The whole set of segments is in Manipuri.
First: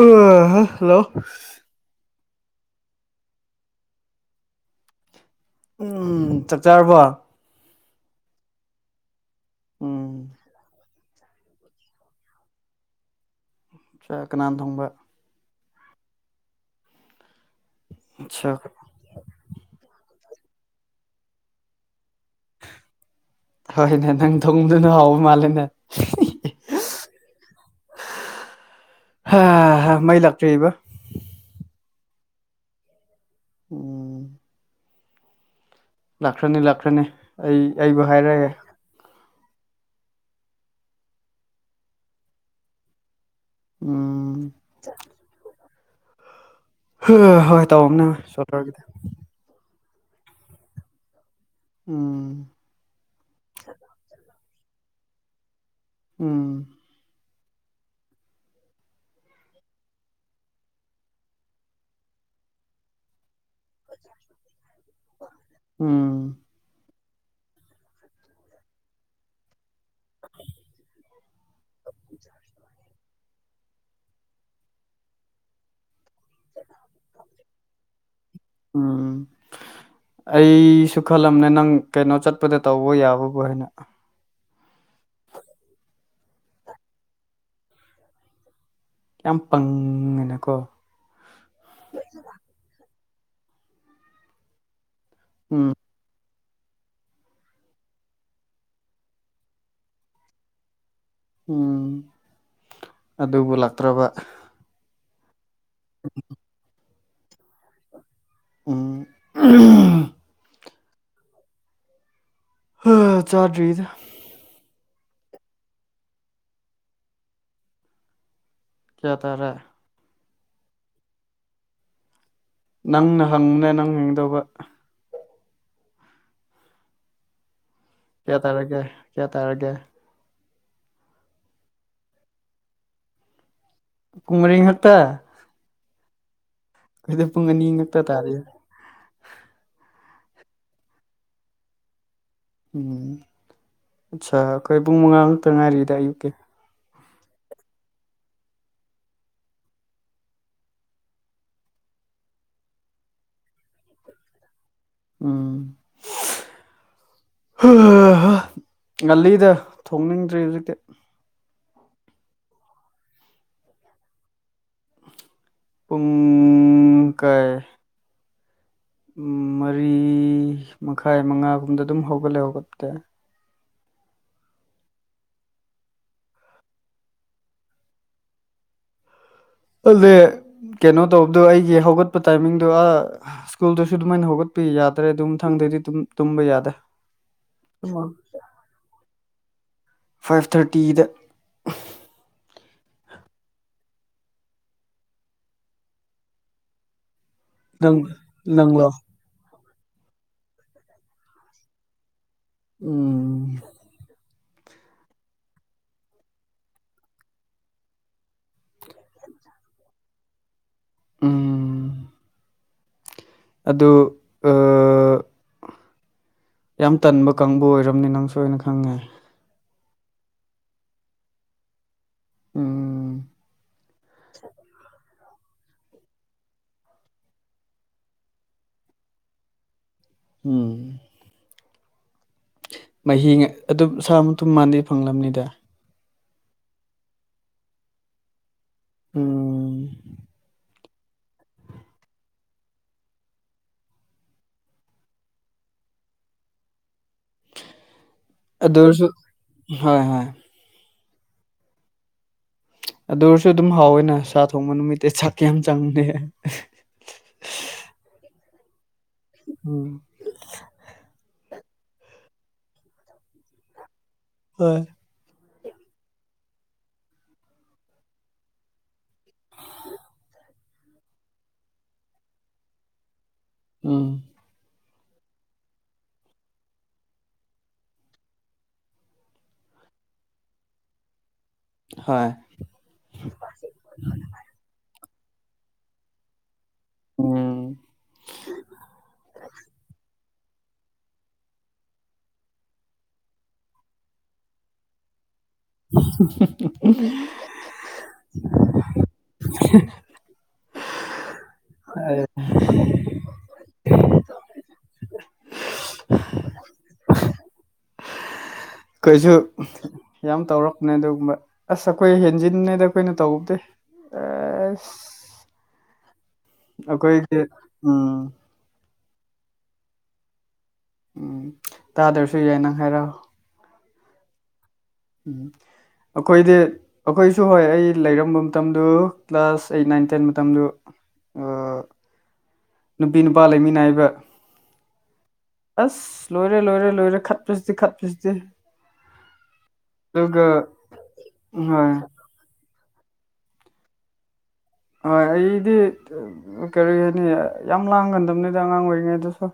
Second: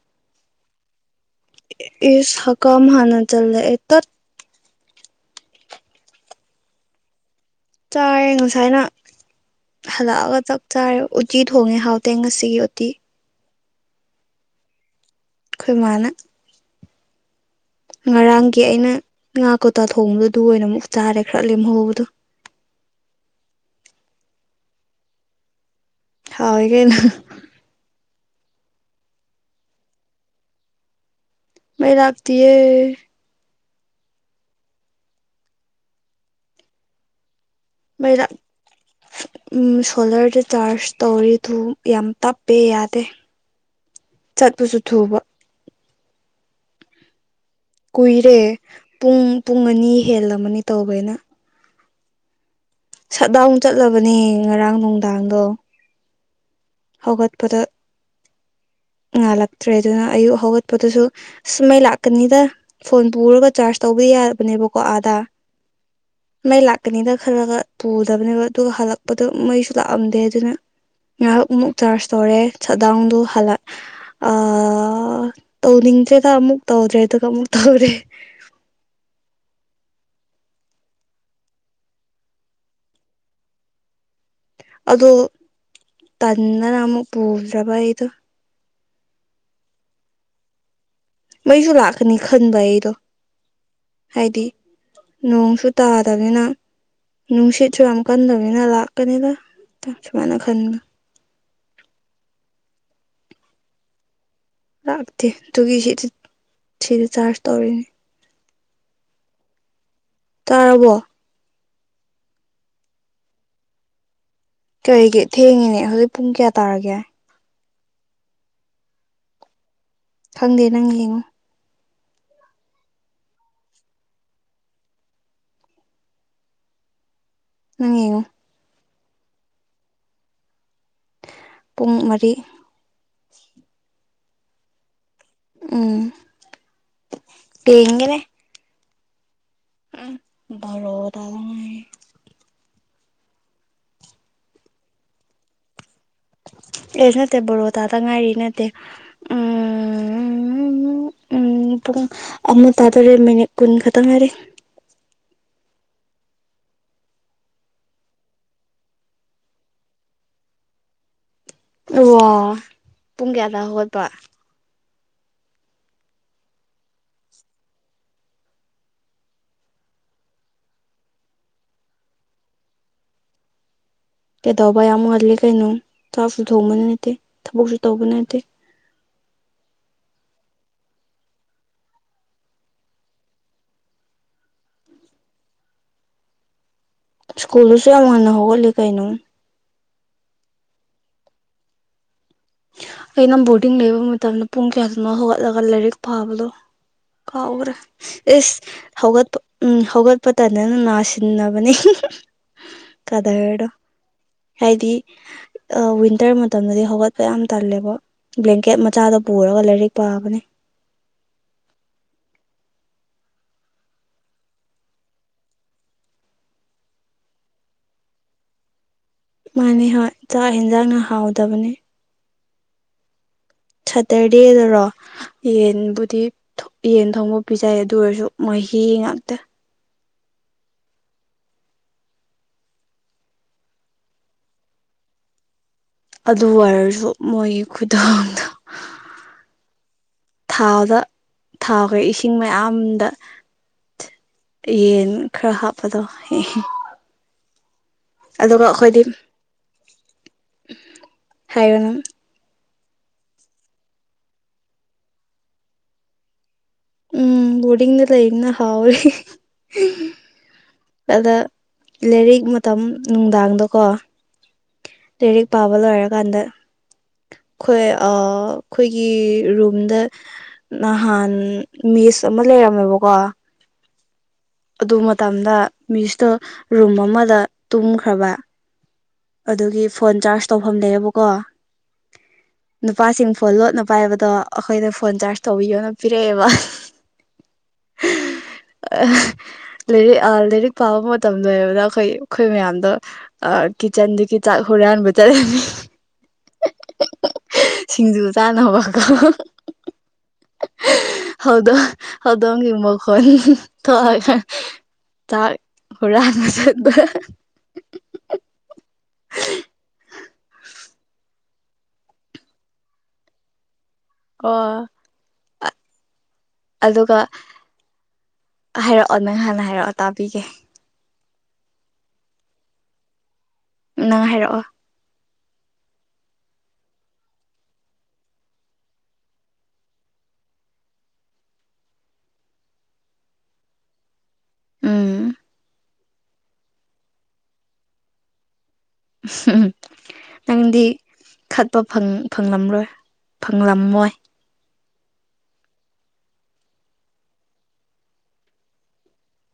ꯑ ꯍꯜꯂꯣ ꯏꯁ ꯍꯀꯝ ꯍꯥꯟꯅ ꯆꯜꯂꯦꯛꯑꯦ ꯇꯠ ꯎꯝ ꯆꯥꯛ ꯆꯥꯔꯕꯣ ꯆꯥꯔꯦ ꯉꯁꯥꯏꯅ ꯎꯝ ꯍꯜꯂꯛꯑꯒ ꯆꯥꯛ ꯆꯥꯔꯦ ꯎꯇꯤ ꯊꯣꯡꯉꯦ ꯍꯥꯎꯇꯦ ꯉꯁꯤꯒꯤ ꯎꯇꯤ ꯆꯥꯛ ꯀꯅꯥꯟ ꯊꯣꯡꯕ ꯑꯩꯈꯣꯏ ꯃꯥꯅ ꯉꯔꯥꯡꯒꯤ ꯆꯥꯛ ꯑꯩꯅ ꯉꯥ ꯀꯣꯇꯥ ꯊꯣꯡꯕꯗꯣ ꯑꯗꯨ ꯑꯣꯏꯅ ꯑꯃꯨꯛ ꯆꯥꯔꯦ ꯈꯔ ꯂꯦꯝꯍꯧꯕꯗꯣ ꯍꯣꯏꯅꯦ ꯅꯪ ꯊꯣꯡꯗꯨꯅ ꯍꯥꯎꯕ ꯃꯥꯜꯂꯦꯅꯦ ꯍꯥꯎꯏ ꯀꯩꯅꫭ ꯃꯩ ꯂꯥꯛꯇ꯭ꯔꯤꯕ ꯃꯩ ꯂꯥꯛꯇꯤꯌꯦ ꯑꯣ ꯂꯥꯛꯈ꯭ꯔꯅꯤ ꯂꯥꯛꯈ꯭ꯔꯅꯤ ꯑꯩ ꯃꯩꯔꯥ ꯑ ꯁꯣꯂꯔꯗ ꯆꯥꯔꯖ ꯇꯧꯔꯤꯗꯨ ꯌꯥꯝ ꯇꯞꯄꯦ ꯌꯥꯗꯦ ꯎꯝ ꯆꯠꯄꯁꯨ ꯊꯨꯕ ꯎꯝ ꯍꯣꯏ ꯇꯧꯕꯅꯦ ꯀꯨꯏꯔꯦ ꯁꯣꯂꯔꯒꯤꯗꯤ ꯄꯨꯡ ꯄꯨꯡ ꯑꯅꯤ ꯍꯦꯜꯂꯝꯃꯅꯤ ꯇꯧꯕꯩꯅ ꯎꯝ ꯁꯠ ꯗꯥꯎꯟ ꯆꯠꯂꯕꯅꯦ ꯉꯔꯥꯡ ꯅꯨꯡꯗꯥꯡꯗꯣ ꯎꯝ ꯍꯧꯒꯠꯄꯗ ꯉꯥꯜꯂꯛꯇ꯭ꯔꯦ ꯑꯗꯨꯅ ꯑꯌꯨꯛ ꯍꯧꯒꯠꯄꯗꯨꯁꯨ ꯁꯨꯝꯃꯩ ꯂꯥꯛꯀꯅꯤꯗ ꯐꯣꯟ ꯄꯨꯔꯒ ꯆꯥꯔꯖ ꯇꯧꯕ ꯌꯥꯕꯅꯦꯕꯀꯣ ꯑꯥꯗꯥ ꯎꯝ ꯃꯩ ꯂꯥꯛ ꯀꯅꯤꯗ ꯈꯜꯂꯒ ꯄꯨꯗꯕꯅꯦꯕ ꯑꯗꯨꯒ ꯍꯜꯂꯛꯄꯗ ꯃꯩꯁꯨ ꯂꯥꯛꯑꯝꯗꯦ ꯑꯗꯨꯅ ꯉꯥꯏꯍꯥꯛꯃꯨꯛ ꯆꯥꯔꯖ ꯇꯧꯔꯦ ꯁꯠ ꯗꯥꯎꯟꯗꯨ ꯍꯜꯂꯛ ꯑ ꯇꯧꯅꯤꯡꯗ꯭ꯔꯦꯗ ꯑꯃꯨꯛ ꯇꯧꯗ꯭ꯔꯦꯗꯨ ꯑꯃꯨꯛ ꯇꯧꯔꯦ ꯎꯝ ꯑꯩꯁꯨ ꯈꯜꯂꯝꯅꯦ ꯅꯪ ꯀꯩꯅꯣ ꯆꯠꯄꯗ ꯇꯧꯕ ꯌꯥꯕꯕꯨ ꯍꯥꯏꯅ ꯑꯗꯣ ꯇꯟꯗꯅ ꯑꯃꯨꯛ ꯄꯨꯗ꯭ꯔꯕ ꯑꯩꯗꯣ ꯌꯥꯝ ꯄꯪꯒꯅꯨꯀꯣ ꯃꯩꯁꯨ ꯂꯥꯛꯀꯅꯤ ꯈꯟꯕ ꯑꯩꯗꯣ ꯍꯥꯏꯗꯤ ꯅꯣꯡꯁꯨ ꯎꯝ ꯇꯥꯗꯝꯅꯤꯅ ꯅꯨꯡꯁꯤꯠꯁꯨ ꯌꯥꯝ ꯀꯟꯗꯅꯤꯅ ꯂꯥꯛꯀꯅꯤꯗ ꯁꯨꯃꯥꯏꯅ ꯈꯟꯅ ꯎꯝ ꯑꯗꯨꯕꯨ ꯂꯥꯛꯇ꯭ꯔꯕ ꯂꯥꯛꯇꯦ ꯑꯗꯨꯒꯤ ꯁꯤꯗꯤ ꯁꯤꯗꯤ ꯆꯥꯔꯖ ꯇꯧꯔꯤꯅꯦ ꯎꯝ ꯎꯝ ꯇꯥꯔꯕꯣ ꯍꫭꯏ ꯍꫭꯏ ꯆꯥꯗ꯭ꯔꯤꯗ ꯀꯔꯤꯒꯤ ꯊꯦꯡꯉꯤꯅꯦ ꯍꯧꯖꯤꯛ ꯄꯨꯡ ꯀꯌꯥ ꯇꯥꯔꯒꯦ ꯀꯌꯥ ꯇꯥꯔꯦ ꯈꯪꯗꯦ ꯅꯪ ꯌꯦꯡꯉꯨ ꯅꯪꯅ ꯍꯪꯕꯅꯦ ꯅꯪ ꯌꯦꯡꯗꯧꯕ ꯅꯪ ꯌꯦꯡꯉꯨ ꯀꯌꯥ ꯇꯥꯔꯒꯦ ꯀꯌꯥ ꯇꯥꯔꯒꯦ ꯄꯨꯡ ꯃꯔꯤ ꯄꯨꯡ ꯃꯔꯤ ꯈꯛꯇ ꯎꯝ ꯑꯩꯈꯣꯏꯗꯤ ꯄꯨꯡ ꯑꯅꯤ ꯉꯛꯇ ꯌꯦꯡꯒꯦꯅꯦ ꯇꯥꯔꯤꯌꯦ ꯎꯝ ꯕꯥꯔꫭ ꯇꯥꯗꯔꫭ ꯃꯥꯜꯂꯦ ꯎꯝ ꯑꯠꯆꯥꯥ ꯑꯩꯈꯣꯏ ꯄꯨꯡ ꯃꯪꯉꯥ ꯈꯛꯇ ꯉꯥꯏꯔꯤꯗ ꯑꯌꯨꯛꯀꯤ ꯑꯦ ꯅꯠꯇꯦ ꯕꯥꯔꯣꯇꯥꯗ ꯉꯥꯏꯔꯤ ꯅꯠꯇꯦ ꯎꯝ ꯎꯝ ꯄꯨꯡ ꯑꯃ ꯇꯥꯗꫭꯔꯦ ꯃꯤꯅꯤꯠ ꯀꯨꯟ ꯈꯛꯇ ꯉꯥꯏꯔꯦ ꯎꯝ ꯉꯜꯂꯤꯗ ꯊꯣꯡꯅꯤꯡꯗ꯭ꯔꯤ ꯍꯧꯖꯤꯛꯇꯤ ꯑꯣ ꯄꯨꯡ ꯀꯌꯥꯗ ꯍꯧꯒꯠꯄ ꯄꯨꯡ ꯀꯩ ꯃꯔꯤ ꯃꯈꯥꯏ ꯃꯉꯥꯒꯨꯝꯕꯗ ꯑꯗꯨꯝ ꯍꯧꯒꯠꯂꯦ ꯍꯧꯒꯠꯄꯗꯤ ꯀꯩꯗꯕ ꯌꯥꯝ ꯉꯜꯂꯤ ꯀꯩꯅꯣ ꯆꯥꯛꯁꯨ ꯊꯣꯡꯕ ꯅꯠꯇꯦ ꯊꯕꯛꯁꯨ ꯇꯧꯕ ꯅꯠꯇꯦ ꯑꯗꯨꯗꯤ ꯀꯩꯅꯣ ꯇꯧꯕꯗꯣ ꯑꯩꯒꯤ ꯍꯧꯒꯠꯄ ꯇꯥꯏꯃꯤꯡꯗꯣ ꯑꯥ ꯏꯁ꯭ꯀꯨꯜꯗꯨꯁꯨ ꯑꯗꯨꯃꯥꯏꯅ ꯍꯧꯒꯠꯄ ꯌꯥꯗ꯭ꯔꯦ ꯑꯗꯨꯝꯊꯪꯗꯩꯗꯤ ꯑꯗꯨꯝ ꯇꯨꯝꯕ ꯌꯥꯗꯦ ꯏꯁ꯭ꯀꯨꯜꯗꯨꯁꯨ ꯌꯥꯝ ꯉꯟꯅ ꯍꯧꯒꯠꯂꯤ ꯀꯩꯅꯣ ꯐꯥꯏꯐ ꯊꯔꯇꯤꯗ ꯑꯩꯅ ꯕꯣꯔꯗꯤꯡ ꯂꯩꯕ ꯃꯇꯝꯗ ꯄꯨꯡ ꯀꯌꯥꯗꯅꯣ ꯍꯧꯒꯠꯂꯒ ꯂꯥꯏꯔꯤꯛ ꯄꯥꯕꯗꯣ ꯀꯥꯎꯒ꯭ꯔꯦ ꯅꯪ ꯏꯁ ꯅꯪꯂꯣ ꯍꯧꯒꯠꯄ ꯎꯝ ꯍꯧꯒꯠꯄꯇꯟꯗꯅ ꯅꯥꯁꯤꯟꯅꯕꯅꯤ ꯎꯝ ꯀꯗꯔꯗꯣ ꯍꯥꯏꯗꯤ ꯋꯤꯟꯇꯔ ꯃꯇꯝꯗꯗꯤ ꯍꯧꯒꯠ ꯐ ꯌꯥꯝ ꯇꯜꯂꯦꯕ ꯕ꯭ꯂꯦꯡꯀꯦꯠ ꯃꯆꯥꯗꯣ ꯄꯨꯔꯒ ꯂꯥꯏꯔꯤꯛ ꯄꯥꯕꯅꯦ ꯎꯝ ꯑꯗꯨ ꯑ ꯌꯥꯝ ꯇꯟꯕ ꯀꯥꯡꯕꯨ ꯑꯣꯏꯔꯝꯅꯤ ꯅꯪꯁꯨ ꯑꯩꯅ ꯈꯪꯉꯦ ꯃꯥꯅꯤ ꯍꯣꯏ ꯆꯥꯛ ꯌꯦꯟꯖꯥꯡꯅ ꯍꯥꯎꯗꯕꯅꯤ ꯎꯝ ꯁꯇꯔꯗꯦꯗꯔꯣ ꯌꯦꯟꯕꯨꯗꯤ ꯌꯦꯟ ꯊꯣꯡꯕ ꯄꯤꯖꯩ ꯑꯗꯨ ꯑꯣꯏꯔꯁꯨ ꯃꯍꯤ ꯉꯥꯛꯇ ꯎꯝ ꯃꯍꯤ ꯑꯗꯨꯝ ꯁꯥ ꯃꯇꯨꯝ ꯃꯥꯟꯗꯦ ꯐꯪꯂꯝꯕꯅꯤꯗ ꯑꯗꯨ ꯑꯣꯏꯔꯁꯨ ꯃꯣꯏꯒꯤ ꯈꯨꯊꯥꯡꯗ ꯎ ꯊꯥꯎꯗ ꯊꯥꯎꯈꯦ ꯏꯁꯤꯡ ꯃꯌꯥꯝꯗ ꯌꯦꯟ ꯈꯔ ꯍꯥꯞꯄꯗꯣ ꯑꯗꯨꯒ ꯑꯗꯨ ꯑꯩꯈꯣꯏꯗꯤ ꯑꯣꯏꯔꯁꯨ ꯍꯣꯏ ꯍꯣꯏ ꯍꯥꯏꯔꯨꯅ ꯑꯗꯨ ꯑꯣꯏꯔꯁꯨ ꯑꯗꯨꯝ ꯍꯥꯎꯋꯦꯅ ꯁꯥ ꯊꯣꯡꯕ ꯅꯨꯃꯤꯠꯇꯦ ꯁꯛꯀ ꯌꯥꯝ ꯆꯪꯅꯦ ꯎꯝ ꯕꯨꯗꯤꯒꯅꯦꯂ ꯏꯅ ꯍꯥꯎ꯭ꯔꯤ ꯎꯝ ꯑꯗ ꯂꯥꯏꯔꯤꯛ ꯃꯇꯝ ꯅꯨꯡꯗꯥꯡꯗꯀꯣ ꯍꯣꯏ ꯂꯥꯏꯔꯤꯛ ꯄꯥꯕ ꯂꯣꯏꯔꯀꯥꯟꯗ ꯑꯩꯈꯣꯏ ꯑꯩꯈꯣꯏꯒꯤ ꯔꯨꯝꯗ ꯅꯍꯥꯟ ꯃꯤꯁ ꯑꯃ ꯂꯩꯔꯝꯃꯦꯕꯀꯣ ꯎꯝ ꯑꯗꯨ ꯃꯇꯝꯗ ꯃꯤꯁꯇꯣ ꯔꯨꯝ ꯑꯃꯗ ꯇꯨꯝꯈ꯭ꯔꯕ ꯑꯗꯨꯒꯤ ꯐꯣꯟ ꯆꯥꯔꯖ ꯇꯧꯐꯝ ꯂꯩꯌꯦꯕꯀꯣ ꯍꯥ ꯅꯨꯄꯥꯁꯤꯡ ꯐꯣꯟ ꯂꯣꯠꯅ ꯄꯥꯏꯕꯗꯣ ꯑꯩꯈꯣꯏꯗ ꯐꯣꯟ ꯆꯥꯔꯖ ꯇꯧꯕꯤꯌꯣꯅ ꯄꯤꯔꯛꯑꯦꯕ ꯎꯝ [unintelligible] ꯂꯥꯏꯔꯤꯛ ꯄꯥꯕ ꯃꯇꯝ ꯂ ꯑꯣꯏꯔꯕꯗ ꯑꯩꯈꯣꯏ ꯑꯩꯈꯣꯏ ꯃꯌꯥꯝꯗꯣ ꯀꯤꯠꯆꯟꯗꯨꯗꯒꯤ ꯆꯥꯛ ꯍꯨꯔꯥꯟꯕ ꯆꯠꯂꯅꯤ ꯁꯤꯡꯖꯨ ꯆꯥꯅꯕꯅꯕꯀꯣ ꯍꯥꯎꯗ ꯍꯗꯪ ꯏꯃꯒ ꯍ ꯊꯑ ꯇꯥꯛ ꯍꯔꯗ ꯀꯩꯁꯨ ꯌꯥꯝ ꯇꯧꯔꯛꯄꯅꯦ ꯑꯗꯨꯒꯨꯝꯕ ꯑꯁ ꯑꯩꯈꯣꯏ ꯍꯦꯟꯖꯤꯟꯅꯉꯩꯗ ꯑꯩꯈꯣꯏꯅ ꯇꯧꯕꯗꯦ ꯑ ꯑꯣ ꯑꯗꯨꯒ ꯑꯩꯈꯣꯏꯒꯤ ꯎꯝ ꯍꯥꯏꯔꯛꯑꯣ ꯅꯪ ꯍꯥꯟꯅ ꯍꯥꯏꯔꯛꯑꯣ ꯇꯥꯕꯤꯒꯦ ꯎꯝ ꯇꯥꯗ꯭ꯔꯁꯨ ꯌꯥꯏ ꯅꯪ ꯍꯥꯏꯔꯛꯑꯣ ꯅꯪ ꯍꯥꯏꯔꯛꯑꯣ ꯎꯝ ꯑꯩꯈꯣꯏꯗꯤ ꯑꯩꯈꯣꯏꯁꯨ ꯍꯣꯏ ꯑꯩ ꯂꯩꯔꯝꯕ ꯃꯇꯝꯗꯨ ꯀ꯭ꯂꯥꯁ ꯑꯩꯠ ꯅꯥꯏꯟ ꯇꯦꯟ ꯃꯇꯝꯗꯨ ꯑ ꯅꯨꯄꯤ ꯅꯨꯄꯥ ꯂꯩꯃꯤ ꯅꯥꯏꯕ ꯎꯝ ꯑꯁ ꯂꯣꯏꯔꯦ ꯂꯣꯏꯔꯦ ꯂꯣꯏꯔꯦ ꯈꯠꯄ꯭ꯔꯁꯤꯗꯤ ꯈꯠꯄ꯭ꯔꯁꯤꯗꯤ ꯎꯝ ꯅꯪꯗꯤ ꯈꯠꯄ ꯍꯣꯏ ꯐꯪ ꯐꯪꯂꯝꯔꯣꯏ ꯐꯪꯂꯝꯃꯣꯏ ꯍꯣꯏ ꯑꯩꯗꯤ ꯀꯔꯤ ꯍꯥꯏꯅꯤ ꯌꯥꯝ ꯂꯥꯡꯒꯟꯗꯕꯅꯤꯗ ꯑꯉꯥꯡ ꯑꯣꯏꯔꯤꯉꯩꯗꯁꯨ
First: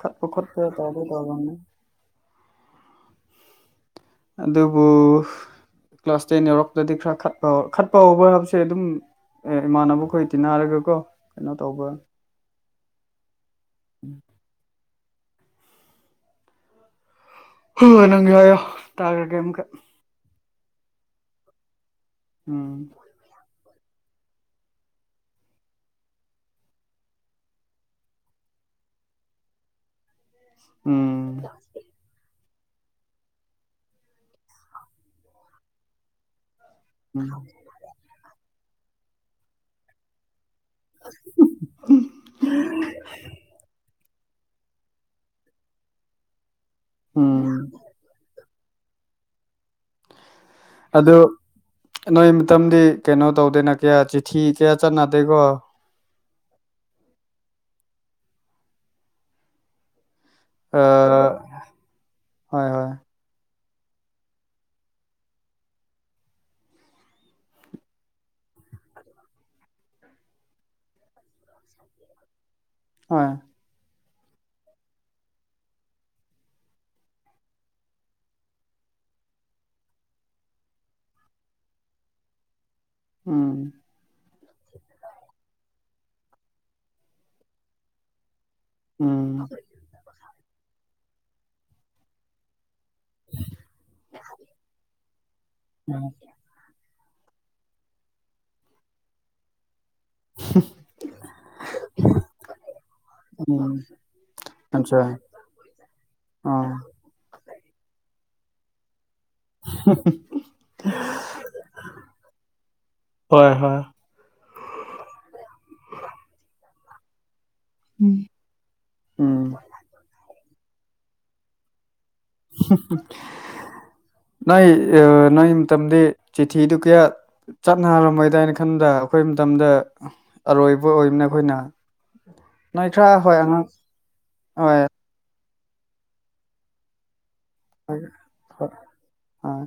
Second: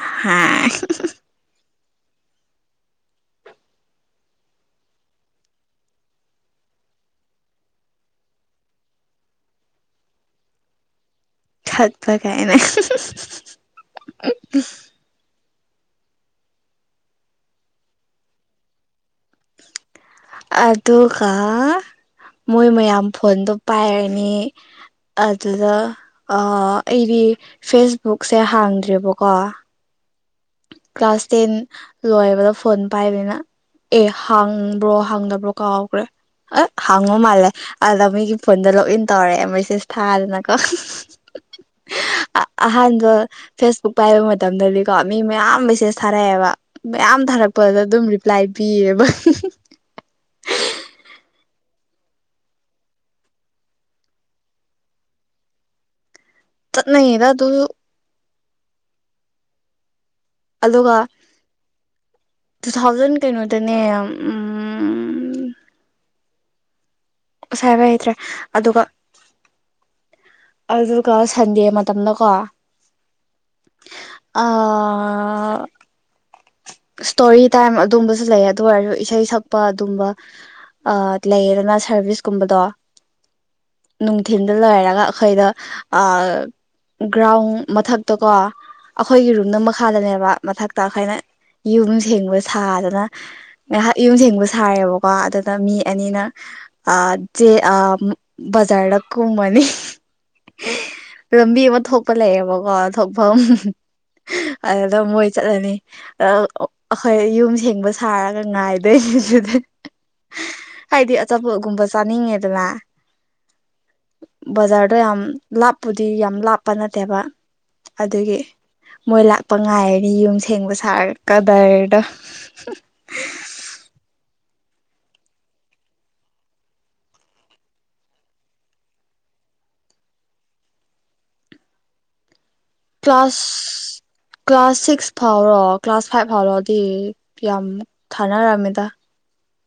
ꯈꯛꯄ ꯈꯠꯄ ꯍꯥꯏ ꯏꯗꯤ ꯇꯥꯔꯝꯅꯤ ꯑꯗꯨꯕꯨ ꯀ꯭ꯂꯥꯁ ꯇꯦꯟ ꯌꯧꯔꯛꯛꯇꯗꯤ ꯈꯔꯠꯄ ꯈꯠꯄ ꯍꯧꯕ ꯍꯥꯏꯕꯁꯦ ꯑꯗꯨꯝ ꯑꯦ ꯏꯃꯥꯟꯅꯕ ꯈꯣꯏ ꯇꯤꯟꯅꯔꯒꯀꯣ ꯀꯩꯅꯣ ꯇꯧꯕ [unintelligible] ꯍꯣꯏ ꯅꯪꯒꯤ ꯍꯥꯏꯌꯣ ꯇꯥꯈ꯭ꯔꯒꯦ ꯑꯃꯨꯈꯛ ꯑꯗꯨꯒ ꯃꯣꯏ ꯎꯝ ꯃꯌꯥꯝ ꯐꯣꯟꯗꯣ ꯄꯥꯏꯔꯅꯤ ꯑꯗꯨꯗ ꯑꯩꯗꯤ ꯐꯦꯁꯕꯨꯛꯁꯦ ꯍꯥꯡꯗ꯭ꯔꯦꯕꯀꯣ ꯀ꯭ꯂꯥꯁ ꯎꯝ ꯇꯦꯟ ꯂꯣꯏꯕꯗ ꯐꯣꯟ ꯄꯥꯏꯕꯅꯤꯅ ꯑꯦ ꯍꯥꯡꯕ꯭ꯔꯣ ꯍꯥꯡꯗꯕ꯭ꯔꯣ ꯀꯥꯎꯈ꯭ꯔꯦ ꯑ ꯍꯥꯡꯉꯣ ꯎꯝ ꯃꯥꯜꯂꯦ ꯑꯗ ꯃꯤꯒꯤ ꯐꯣꯟꯗ ꯂꯣꯛ ꯏꯟ ꯇꯧꯔꯛꯑꯦ ꯃꯦꯁꯦꯁ ꯊꯥꯗꯅꯀꯣ ꯑꯍꯥꯟꯕ ꯐꯦꯁꯕꯨꯛ ꯄꯥꯏꯕ ꯃꯇꯝꯗꯗꯤꯀꯣ ꯃꯤ ꯃꯌꯥꯝ ꯃꯦꯁꯦꯁ ꯊꯥꯔꯛꯑꯦꯕ ꯃꯌꯥꯝ ꯎꯝ ꯊꯥꯔꯛꯄꯗ ꯑꯗꯨꯝ ꯔꯤꯄ꯭ꯂꯥꯏ ꯄꯕ ꯑꯗꯣ ꯅꯣꯏ ꯃꯇꯝꯇꯗꯤ ꯀꯩꯅꯣ ꯇꯧꯗꯦꯅ ꯀꯌꯥ ꯆꯤꯊꯤ ꯀꯌꯥ ꯆꯠꯅꯗꯦꯀꯣ ꯅꯗ ꯑꯗꯨ ꯑ ꯑꯗꯨꯒ ꯍꯣꯏ ꯇꯨ ꯍꯣꯏ ꯊꯥꯎꯖꯟ ꯀꯩꯅꯣꯗꯅꯦ ꯎꯝ ꯁꯥꯏ ꯍꯥꯏꯕ ꯍꯩꯇ꯭ꯔꯦ ꯑꯗꯨꯒ ꯑꯗꯨꯒ ꯁꯟꯗꯦ ꯃꯇꯝꯗꯀꯣ ꯑ ꯑ ꯏꯁꯇꯣꯔꯤ ꯇꯥꯏꯝ ꯑꯗꯨꯝꯕꯁꯨ ꯂꯩ ꯑꯗꯨ ꯑꯣꯏꯔꯁꯨ ꯏꯁꯩ ꯁꯛꯄ ꯑꯗꯨꯝꯕ ꯑ ꯂꯩꯌꯦꯗꯅ ꯁꯔꯚꯤꯁꯀꯨꯝꯕꯗꯣ ꯎꯝ ꯅꯨꯡꯊꯤꯤꯟꯗ ꯂꯣꯏꯔꯒ ꯑꯩꯈꯣꯏꯗ ꯒ꯭ꯔꯥꯎꯟ ꯃꯊꯛꯇ ꯀꯣ ꯑꯩꯈꯣꯏꯒꯤ ꯎꯝ ꯔꯨꯝꯅ ꯃꯈꯥꯗꯅꯦꯕ ꯃꯊꯛꯇ ꯑꯩꯈꯣꯏꯅ ꯌꯨꯝ ꯁꯦꯡꯕ ꯁꯥꯗꯅ ꯉꯥꯏꯍꯥꯛ ꯌꯨꯝꯊꯦꯡꯕ ꯁꯥꯔꯦꯕꯀꯣ ꯑꯗꯨꯗ ꯃꯤ ꯑꯅꯤꯅ ꯆꯦ ꯖꯔꯗ ꯀꯨꯝꯃꯅꯤ ꯂꯝꯕꯤ ꯑꯃ ꯊꯣꯛꯄ ꯂꯩꯌꯦꯕꯀꯣ ꯊꯣꯛꯐꯝ ꯎꯝ ꯑꯆꯥ ꯑꯗꯨꯗꯝ ꯃꯣꯏ ꯆꯠꯂꯅꯤ ꯑꯥ ꯑꯩꯈꯣꯏ ꯌꯨꯝ ꯁꯦꯡꯕ ꯁꯥꯔꯒ ꯉꯥꯏꯗꯣꯏ ꯍꯥꯏꯗꯤ ꯑꯆꯥꯄꯣꯠꯒꯨꯝꯕ ꯆꯥꯅꯤꯡꯉꯦꯗꯅ ꯍꯣꯏ ꯍꯣꯏ ꯕꯖꯥꯔꯗꯣ ꯌꯥꯝ ꯂꯥꯞꯄꯨꯗꯤ ꯌꯥꯝ ꯂꯥꯞꯄ ꯅꯠꯇꯦꯕ ꯑꯗꯨꯒꯤ ꯃꯣꯏ ꯎꯝ ꯂꯥꯛꯄ ꯉꯥꯏꯔꯅꯤ ꯌꯨꯝ ꯁꯦꯡꯕ ꯁꯥꯔ ꯀꯗꯔꯗ ꯅ ꯑ ꯅꯪ ꯇꯝꯗꯤ ꯆꯤꯊꯤ ꯇꯨ ꯀꯌꯥ ꯆꯠꯅꯔꯝꯃꯣꯏꯗꯥꯏꯅ ꯈꯟꯗ ꯑꯩꯈꯣꯏ ꯃꯇꯝꯗ ꯑꯔꯣꯏꯕ ꯑꯣꯏꯕꯅ ꯑꯩꯈꯣꯏꯅ ꯅꯣꯏ ꯈꯔ ꯍꯣꯏ ꯀ꯭ꯂꯥꯁ ꯑꯉꯥꯡ ꯍꯣꯏ ꯀ꯭ꯂꯥꯁ ꯁꯤꯛꯁ ꯐꯥꯎꯔꯣ ꯀ꯭ꯂꯥꯁ ꯐꯥꯏꯚ ꯐꯥꯎꯔꯣꯗꯤ ꯌꯥꯝ ꯍꯣꯏ ꯊꯥꯅꯔꯝꯃꯤꯗ ꯍꯣꯏ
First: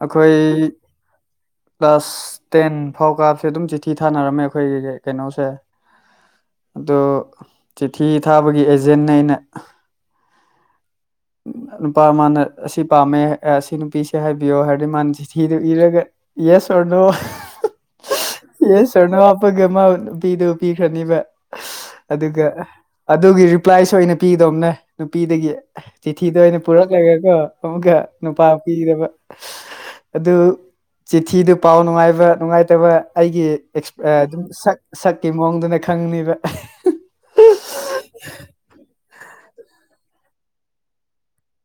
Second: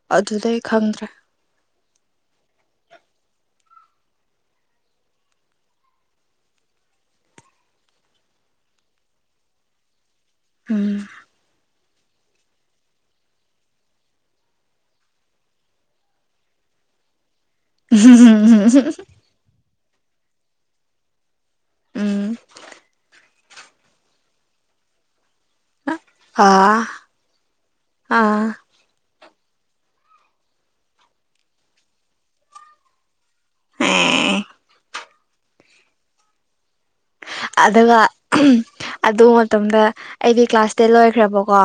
ꯑꯩꯈꯣꯏ ꯑꯗꯨꯗꯩ ꯈꯪꯗ꯭ꯔꯦ ꯀ꯭ꯂꯥꯁ ꯇꯦꯟ ꯐꯥꯎ ꯀꯥꯞꯁꯦ ꯑꯗꯨꯝ ꯆꯤꯊꯤ ꯊꯥꯅꯔꯝꯃꯦ ꯑꯩꯈꯣꯏꯒꯤ ꯀꯩꯅꯣꯁꯦ ꯑꯗꯣ ꯆꯤꯊꯤ ꯊꯥꯕꯒꯤ ꯑꯦꯖꯦꯟꯅ ꯑꯩꯅ ꯎꯝ ꯅꯨꯄꯥ ꯃꯥꯅ ꯑꯁꯤ ꯄꯥꯝꯃꯦ ꯑꯁꯤ ꯅꯨꯄꯤꯁꯦ ꯍꯥꯏꯕꯤꯌꯣ ꯍꯥꯏꯔꯗꯤ ꯃꯥꯅ ꯆꯤꯊꯤꯗ ꯏꯔꯒ ꯌꯦ ꯁꯨꯔꯅꯨ ꯑꯦ ꯁꯔꯅ ꯋꯥꯄꯒ ꯑꯃ ꯅꯨꯄꯤꯗꯨ ꯄꯤꯈ꯭ꯔꯅꯤꯕ ꯎꯝ ꯑꯗꯨꯒ ꯑꯗꯨꯒꯤ ꯔꯤꯄ꯭ꯂꯥꯏꯁꯨ ꯑꯣꯏꯅ ꯄꯤꯗꯧꯝꯅꯦ ꯅꯨꯄꯤꯗꯒꯤ ꯆꯤꯊꯤꯗ ꯑꯣꯏꯅ ꯑꯥ ꯄꯨꯔꯛꯂꯒꯦꯀꯣ ꯑꯃꯨꯛꯀ ꯑꯥ ꯅꯨꯄꯥ ꯄꯤꯗꯕ ꯑꯗꯨ ꯆꯤꯊꯤꯗꯨ ꯄꯥꯎ ꯅꯨꯡꯉꯥꯏꯕ ꯅꯨꯡꯉꯥꯏꯇꯕ ꯑꯩꯒꯤ ꯑꯦꯛꯁ ꯑꯦ ꯑꯗꯨꯝ ꯁꯛ ꯁꯛꯀꯤ ꯃꯑꯣꯡꯗꯨꯅ ꯈꯪꯅꯤꯕ ꯑꯗꯨꯒ ꯑꯗꯨ ꯃꯇꯝꯗ ꯑꯩꯗꯤ ꯀ꯭ꯂꯥꯁ ꯇꯦꯟ ꯂꯣꯏꯈ꯭ꯔꯕꯀꯣ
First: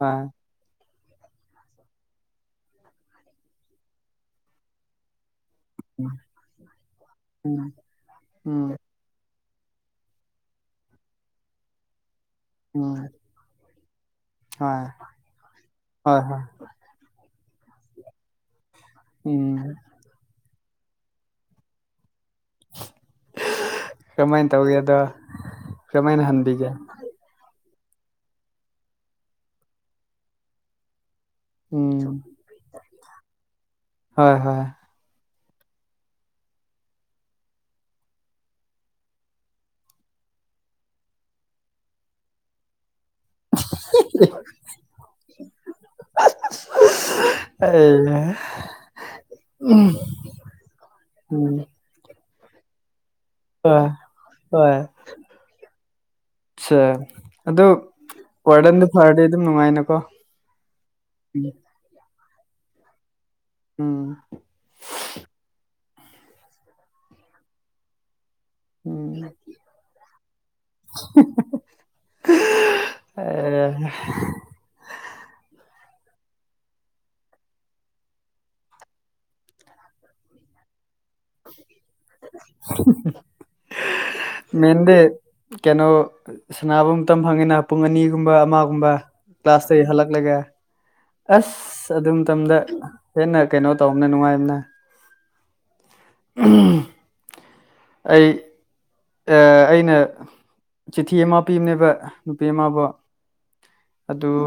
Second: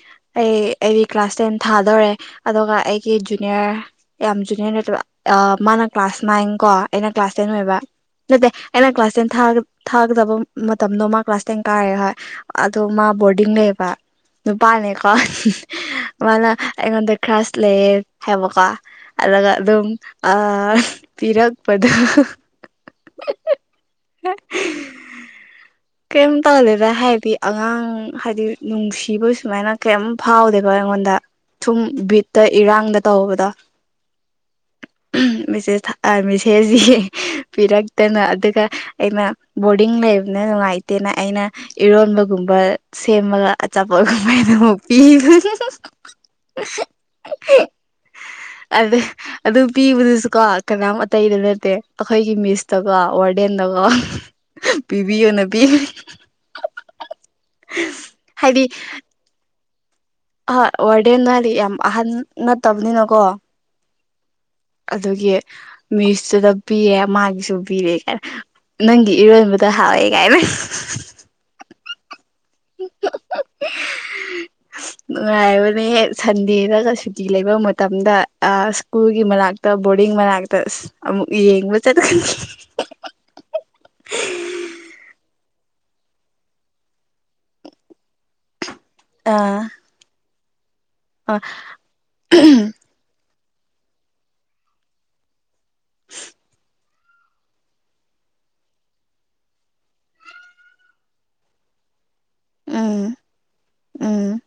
ꯑ ꯑꯩ ꯑꯩꯒꯤ ꯀ꯭ꯂꯥꯁ ꯇꯦꯟ ꯊꯥꯗꯣꯔꯦ ꯑꯗꯨꯒ ꯑꯩꯒꯤ ꯖꯨꯅꯤꯌꯔ ꯖꯨꯅꯤ ꯅꯠꯇ ꯃꯥꯅ ꯀ꯭ꯂꯥꯁ ꯅꯥꯏꯟ ꯀꯣ ꯑꯩꯅ ꯀ꯭ꯂꯥꯁ ꯇꯦꯟ ꯎꯝ ꯑꯣꯏꯕ ꯅꯠꯇꯦ ꯎꯝ ꯑꯩꯅ ꯀ꯭ꯂꯥꯁ ꯇꯦꯟ ꯊꯥꯒ ꯊꯥꯒꯗꯕ ꯃꯇꯝꯗꯣ ꯃꯥ ꯀ꯭ꯂꯥꯁ ꯇꯦꯟ ꯀꯥꯔꯦ ꯍꯣꯏ ꯑꯗꯣ ꯎꯝ ꯃꯥ ꯕꯣꯔꯗꯤꯡ ꯂꯩꯕ ꯍꯣꯏ ꯅꯨꯄꯥꯅꯦꯀꯣ ꯍꯣꯏ ꯍꯣꯏ ꯃꯥꯅ ꯑꯩꯉꯣꯟꯗ ꯈ꯭ꯔꯥꯁ ꯂꯩꯌꯦ ꯍꯥꯏꯕꯀꯣ ꯑ ꯎꯝ ꯑꯗꯨꯝ ꯑ ꯇꯤꯔꯛꯄꯗ ꯀꯃꯥꯏꯅ ꯇꯧꯒꯦꯗꯣ ꯀꯝ ꯇꯧꯗꯦꯗ ꯍꯥꯏꯗꯤ ꯑꯉꯥꯡ ꯍꯥꯏꯗꯤ ꯅꯨꯡꯁꯤꯕ ꯁꯨꯃꯥꯏꯅ ꯀꯩꯝ ꯐꯥꯎꯗꯦꯕ ꯑꯩꯉꯣꯟꯗ ꯊꯨꯝ ꯎꯝ ꯕꯤꯠꯇ ꯏꯔꯥꯡꯗ ꯇꯧꯕꯗ ꯍꯣꯏ ꯍꯣꯏ ꯃꯤꯁꯦ ꯊꯃꯤꯁꯦꯁꯤ ꯄꯤꯔꯛꯇꯅꯨ ꯑꯗꯨꯒ ꯑꯩꯅ ꯕꯣꯔꯗꯤꯡ ꯂꯩꯕꯅ ꯅꯨꯡꯉꯥꯏꯇ ꯂꯩꯇꯦꯅ ꯑꯩꯅ ꯏꯔꯣꯟꯕꯒꯨꯝꯕ ꯁꯦꯝꯃꯒ ꯑꯆꯥꯄꯣꯠ ꯀꯨꯝꯍꯥꯏꯅ ꯑꯃꯨꯛ ꯄꯤ ꯑꯁ ꯑꯦꯅꯦ ꯑꯗ ꯑꯗꯨ ꯄꯤꯕꯗꯨꯁꯨ ꯀꯣ ꯀꯅꯥꯝ ꯑꯇꯩꯗ ꯎꯝ ꯅꯠꯇꯦ ꯑꯩꯈꯣꯏꯒꯤ ꯃꯤꯁꯇꯀꯣ ꯋꯥ ꯐꯤꯕꯤ ꯑꯦ ꯑꯗꯨ ꯋꯥꯔꯗꯟꯗꯣ ꯐꯔꯗꯤ ꯑꯗꯨꯝ ꯅꯨꯡꯉꯥꯏꯅꯀꯣ ꯍꯣꯏ ꯋꯥꯔꯗꯦꯟ ꯅꯥꯜꯂꯤ ꯌꯥꯝ ꯑꯍꯟ ꯅꯠꯇꯕꯅꯤꯅꯀꯣ ꯎꯝ ꯑꯗꯨꯒꯤ ꯃꯤꯁꯁꯨꯗ ꯄꯤꯑꯦ ꯃꯥꯒꯤꯁꯨ ꯄꯤꯔꯦ ꯈꯔ ꯅꯪꯒꯤ ꯎꯝ ꯏꯔꯣꯟꯕꯗ ꯍꯥꯎꯋꯦ ꯀꯥꯏꯕꯅ ꯑꯁ ꯑꯦ ꯅꯦ ꯅꯨꯡꯉꯥꯏꯕꯅꯦ ꯁꯟꯗꯦꯗꯒ ꯁꯨꯇꯤ ꯂꯩꯕ ꯃꯇꯝꯗ ꯑ ꯁ꯭ꯀꯨꯜꯒꯤ ꯃꯅꯥꯛꯇ ꯕꯣꯔꯗꯤꯡ ꯃꯅꯥꯛꯇ ꯑꯃꯨꯛ ꯌꯦꯡꯕ ꯆꯠꯀꯅꯤ ꯃꯦꯟꯗꯤꯦ ꯀꯩꯅꯣ ꯁꯅꯥꯅꯕꯝꯇ ꯐꯪꯉꯤꯅ ꯄꯨꯡ ꯑꯅꯤꯒꯨꯝꯕ ꯑꯃ ꯀꯕꯥ ꯑꯥ ꯀ꯭ꯂꯥꯁ ꯇ ꯏ ꯍꯜꯂꯛ ꯂꯒꯦ ꯑꯥ ꯑꯁ ꯑꯗꯨ ꯃꯇꯝꯗ ꯍꯦꯟꯅ ꯀꯩꯅꯣ ꯇꯧꯕꯅ ꯅꯨꯡꯉꯥꯏꯕꯅ ꯎꯝ ꯑꯩ ꯑꯩꯅ ꯆꯤꯊꯤ ꯑꯃ ꯄꯤꯕꯅꯦꯕ ꯅꯨꯄꯤ ꯑꯃꯕꯨꯥꯎ ꯎꯝ ꯑꯗꯨ ꯎꯝ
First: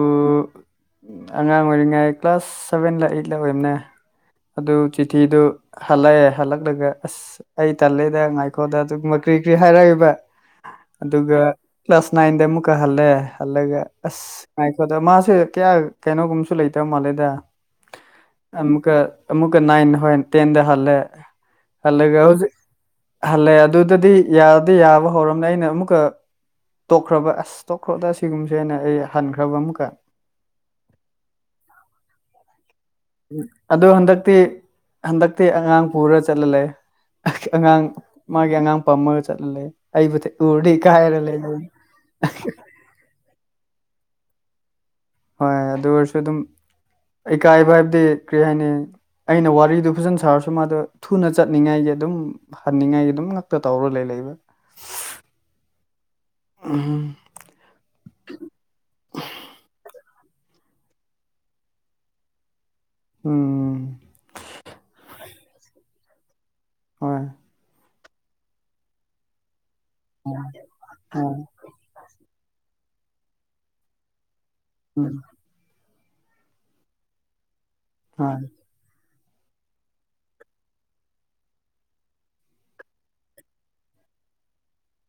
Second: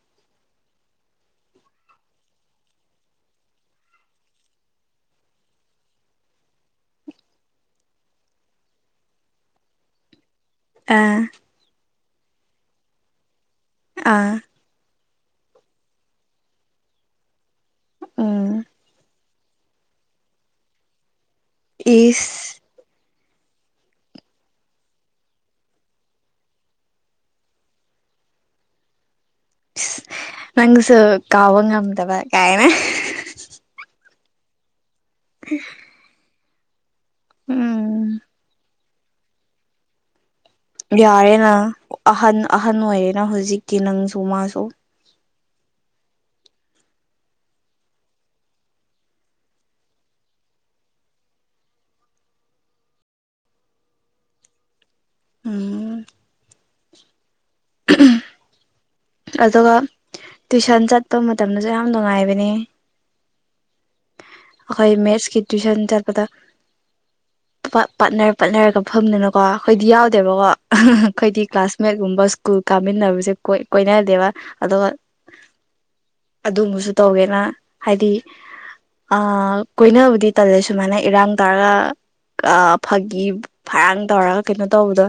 ꯑꯉꯥꯡ ꯑꯣꯏꯔꯤꯉꯥꯏ ꯀ꯭ꯂꯥꯁ ꯁꯚꯦꯟꯗ ꯑꯩꯠ ꯂ ꯑꯣꯏꯝꯅꯦ ꯑꯗꯨ ꯆꯤꯊꯤꯗꯨ ꯍꯜꯂꯛꯑꯦ ꯍꯜꯂꯛꯂꯒ ꯑꯁ ꯑꯩ ꯇꯜꯂꯤꯦꯗ ꯉꯥꯏꯈꯣꯗ ꯑꯗꯨꯒꯨꯝꯕ ꯀ꯭ꯔꯤ ꯀꯔꯤ ꯍꯥꯏꯔꯛꯏꯕ ꯑꯥ ꯑꯗꯨꯒ ꯀ꯭ꯂꯥꯁ ꯅꯥꯏꯟꯗ ꯑꯃꯨꯛꯀ ꯍꯜꯂꯦ ꯍꯜꯂꯒ ꯑꯥ ꯑꯁ ꯉꯥꯏꯈꯣꯠꯇ ꯃꯥꯁꯦ ꯀꯌꯥ ꯀꯩꯅꯣꯒꯨꯝꯁꯨ ꯂꯩꯇꯕ ꯃꯥꯜꯂꯦꯗ ꯎꯝ ꯑꯃꯨꯛꯀ ꯑꯃꯨꯛ ꯅꯥꯏꯟ ꯍ ꯇꯦꯟꯗ ꯍꯦ ꯍꯂꯒ ꯍꯧ ꯏꯁ ꯍꯜꯂꯦ ꯑꯗꯨꯗꯗꯤ ꯌꯥꯗꯤ ꯌꯥꯕ ꯍꯧꯔꯝꯂ ꯑꯩꯅ ꯑꯃꯨꯛꯀ ꯇꯣꯛꯈ꯭ꯔꯕ ꯑꯁ ꯇꯣꯛꯈ꯭ꯔꯣꯗ ꯁꯤꯒꯨꯝꯁꯦꯅꯦ ꯑꯩ ꯊꯥꯟꯈ꯭ꯔꯕ ꯑꯃꯨꯛꯀ ꯏꯁ ꯅꯪꯁꯨ ꯀꯋꯥ ꯉꯝꯗꯕ ꯀꯥꯏꯅꯦ ꯑꯗꯨ ꯍꯟꯗꯛꯇꯤ ꯍꯟꯗꯛꯇꯤ ꯑꯉꯥꯡ ꯄꯨꯔ ꯆꯠꯂ ꯂꯩ ꯑꯉꯥꯡ ꯎꯝ ꯃꯥꯒꯤ ꯑꯉꯥꯡ ꯄꯥꯝꯃꯒ ꯆꯠꯂ ꯂꯩ ꯑꯩꯕꯨꯗꯤ ꯌꯥꯔꯦꯅ ꯑꯍꯟ ꯑꯍꯟ ꯑꯣꯏꯔꯦꯅ ꯍꯧꯖꯤꯛꯇꯤ ꯅꯪꯁꯨ ꯃꯥꯁꯨ ꯍꯣꯏ ꯑꯗꯨ ꯑꯣꯏꯔꯁꯨ ꯑꯗꯨꯝ ꯏꯀꯥꯏꯕ ꯍꯥꯏꯕꯗꯤ ꯀꯔꯤ ꯍꯥꯏꯅꯤ ꯑꯩꯅ ꯋꯥꯔꯤꯗꯨ ꯐꯖꯅ ꯁꯥꯔꯁꯨ ꯃꯥꯗꯣ ꯊꯨꯅ ꯆꯠꯅꯤꯡꯉꯥꯏꯒꯤ ꯑꯗꯨꯝ ꯍꯅꯤꯡꯉꯥꯏ ꯑꯗꯨꯝ ꯉꯛꯇ ꯇꯧꯔꯒ ꯂꯩꯔꯛꯏꯕ ꯑ ꯎꯝ ꯎꯝ ꯑꯗꯨꯒ ꯇꯨꯏꯁꯟ ꯆꯠꯄ ꯃꯇꯝꯗꯁꯨ ꯌꯥꯝ ꯅꯨꯡꯉꯥꯏꯕꯅꯤ ꯎꯝ ꯑꯩꯈꯣꯏ ꯃꯦꯠꯁꯀꯤ ꯇ꯭ꯋꯁꯟ ꯆꯠꯄꯗ ꯍꯣꯏ ꯄꯥꯠꯅꯔ ꯄꯠꯅꯔꯒ ꯐꯝꯗꯅꯀꯣ ꯑꯩꯈꯣꯏꯗꯤ ꯌꯥꯎꯗꯦꯕꯀꯣ ꯍꯣꯏ ꯑꯩꯈꯣꯏꯗꯤ ꯀ꯭ꯂꯥꯁꯃꯦꯠꯀꯨꯝꯕ ꯀꯨꯜ ꯀꯥꯃꯤꯟꯅꯕꯁꯦ ꯀꯣꯏ ꯀꯣꯏꯅꯗꯦꯕ ꯑꯗꯨꯒ ꯎꯝ ꯑꯗꯨꯝꯕꯁꯨ ꯇꯧꯒꯦꯅ ꯍꯥꯏꯗꯤ ꯍꯣꯏ ꯑ ꯀꯣꯏꯕꯨꯗꯤ ꯇꯜꯂꯦ ꯁꯨꯃꯥꯏꯅ ꯏꯔꯥꯡ ꯇꯥꯔꯒ ꯐꯥꯒꯤ ꯐꯔꯥꯡ ꯇꯧꯔꯒ ꯀꯩꯅꯣ ꯇꯧꯕꯗꯣ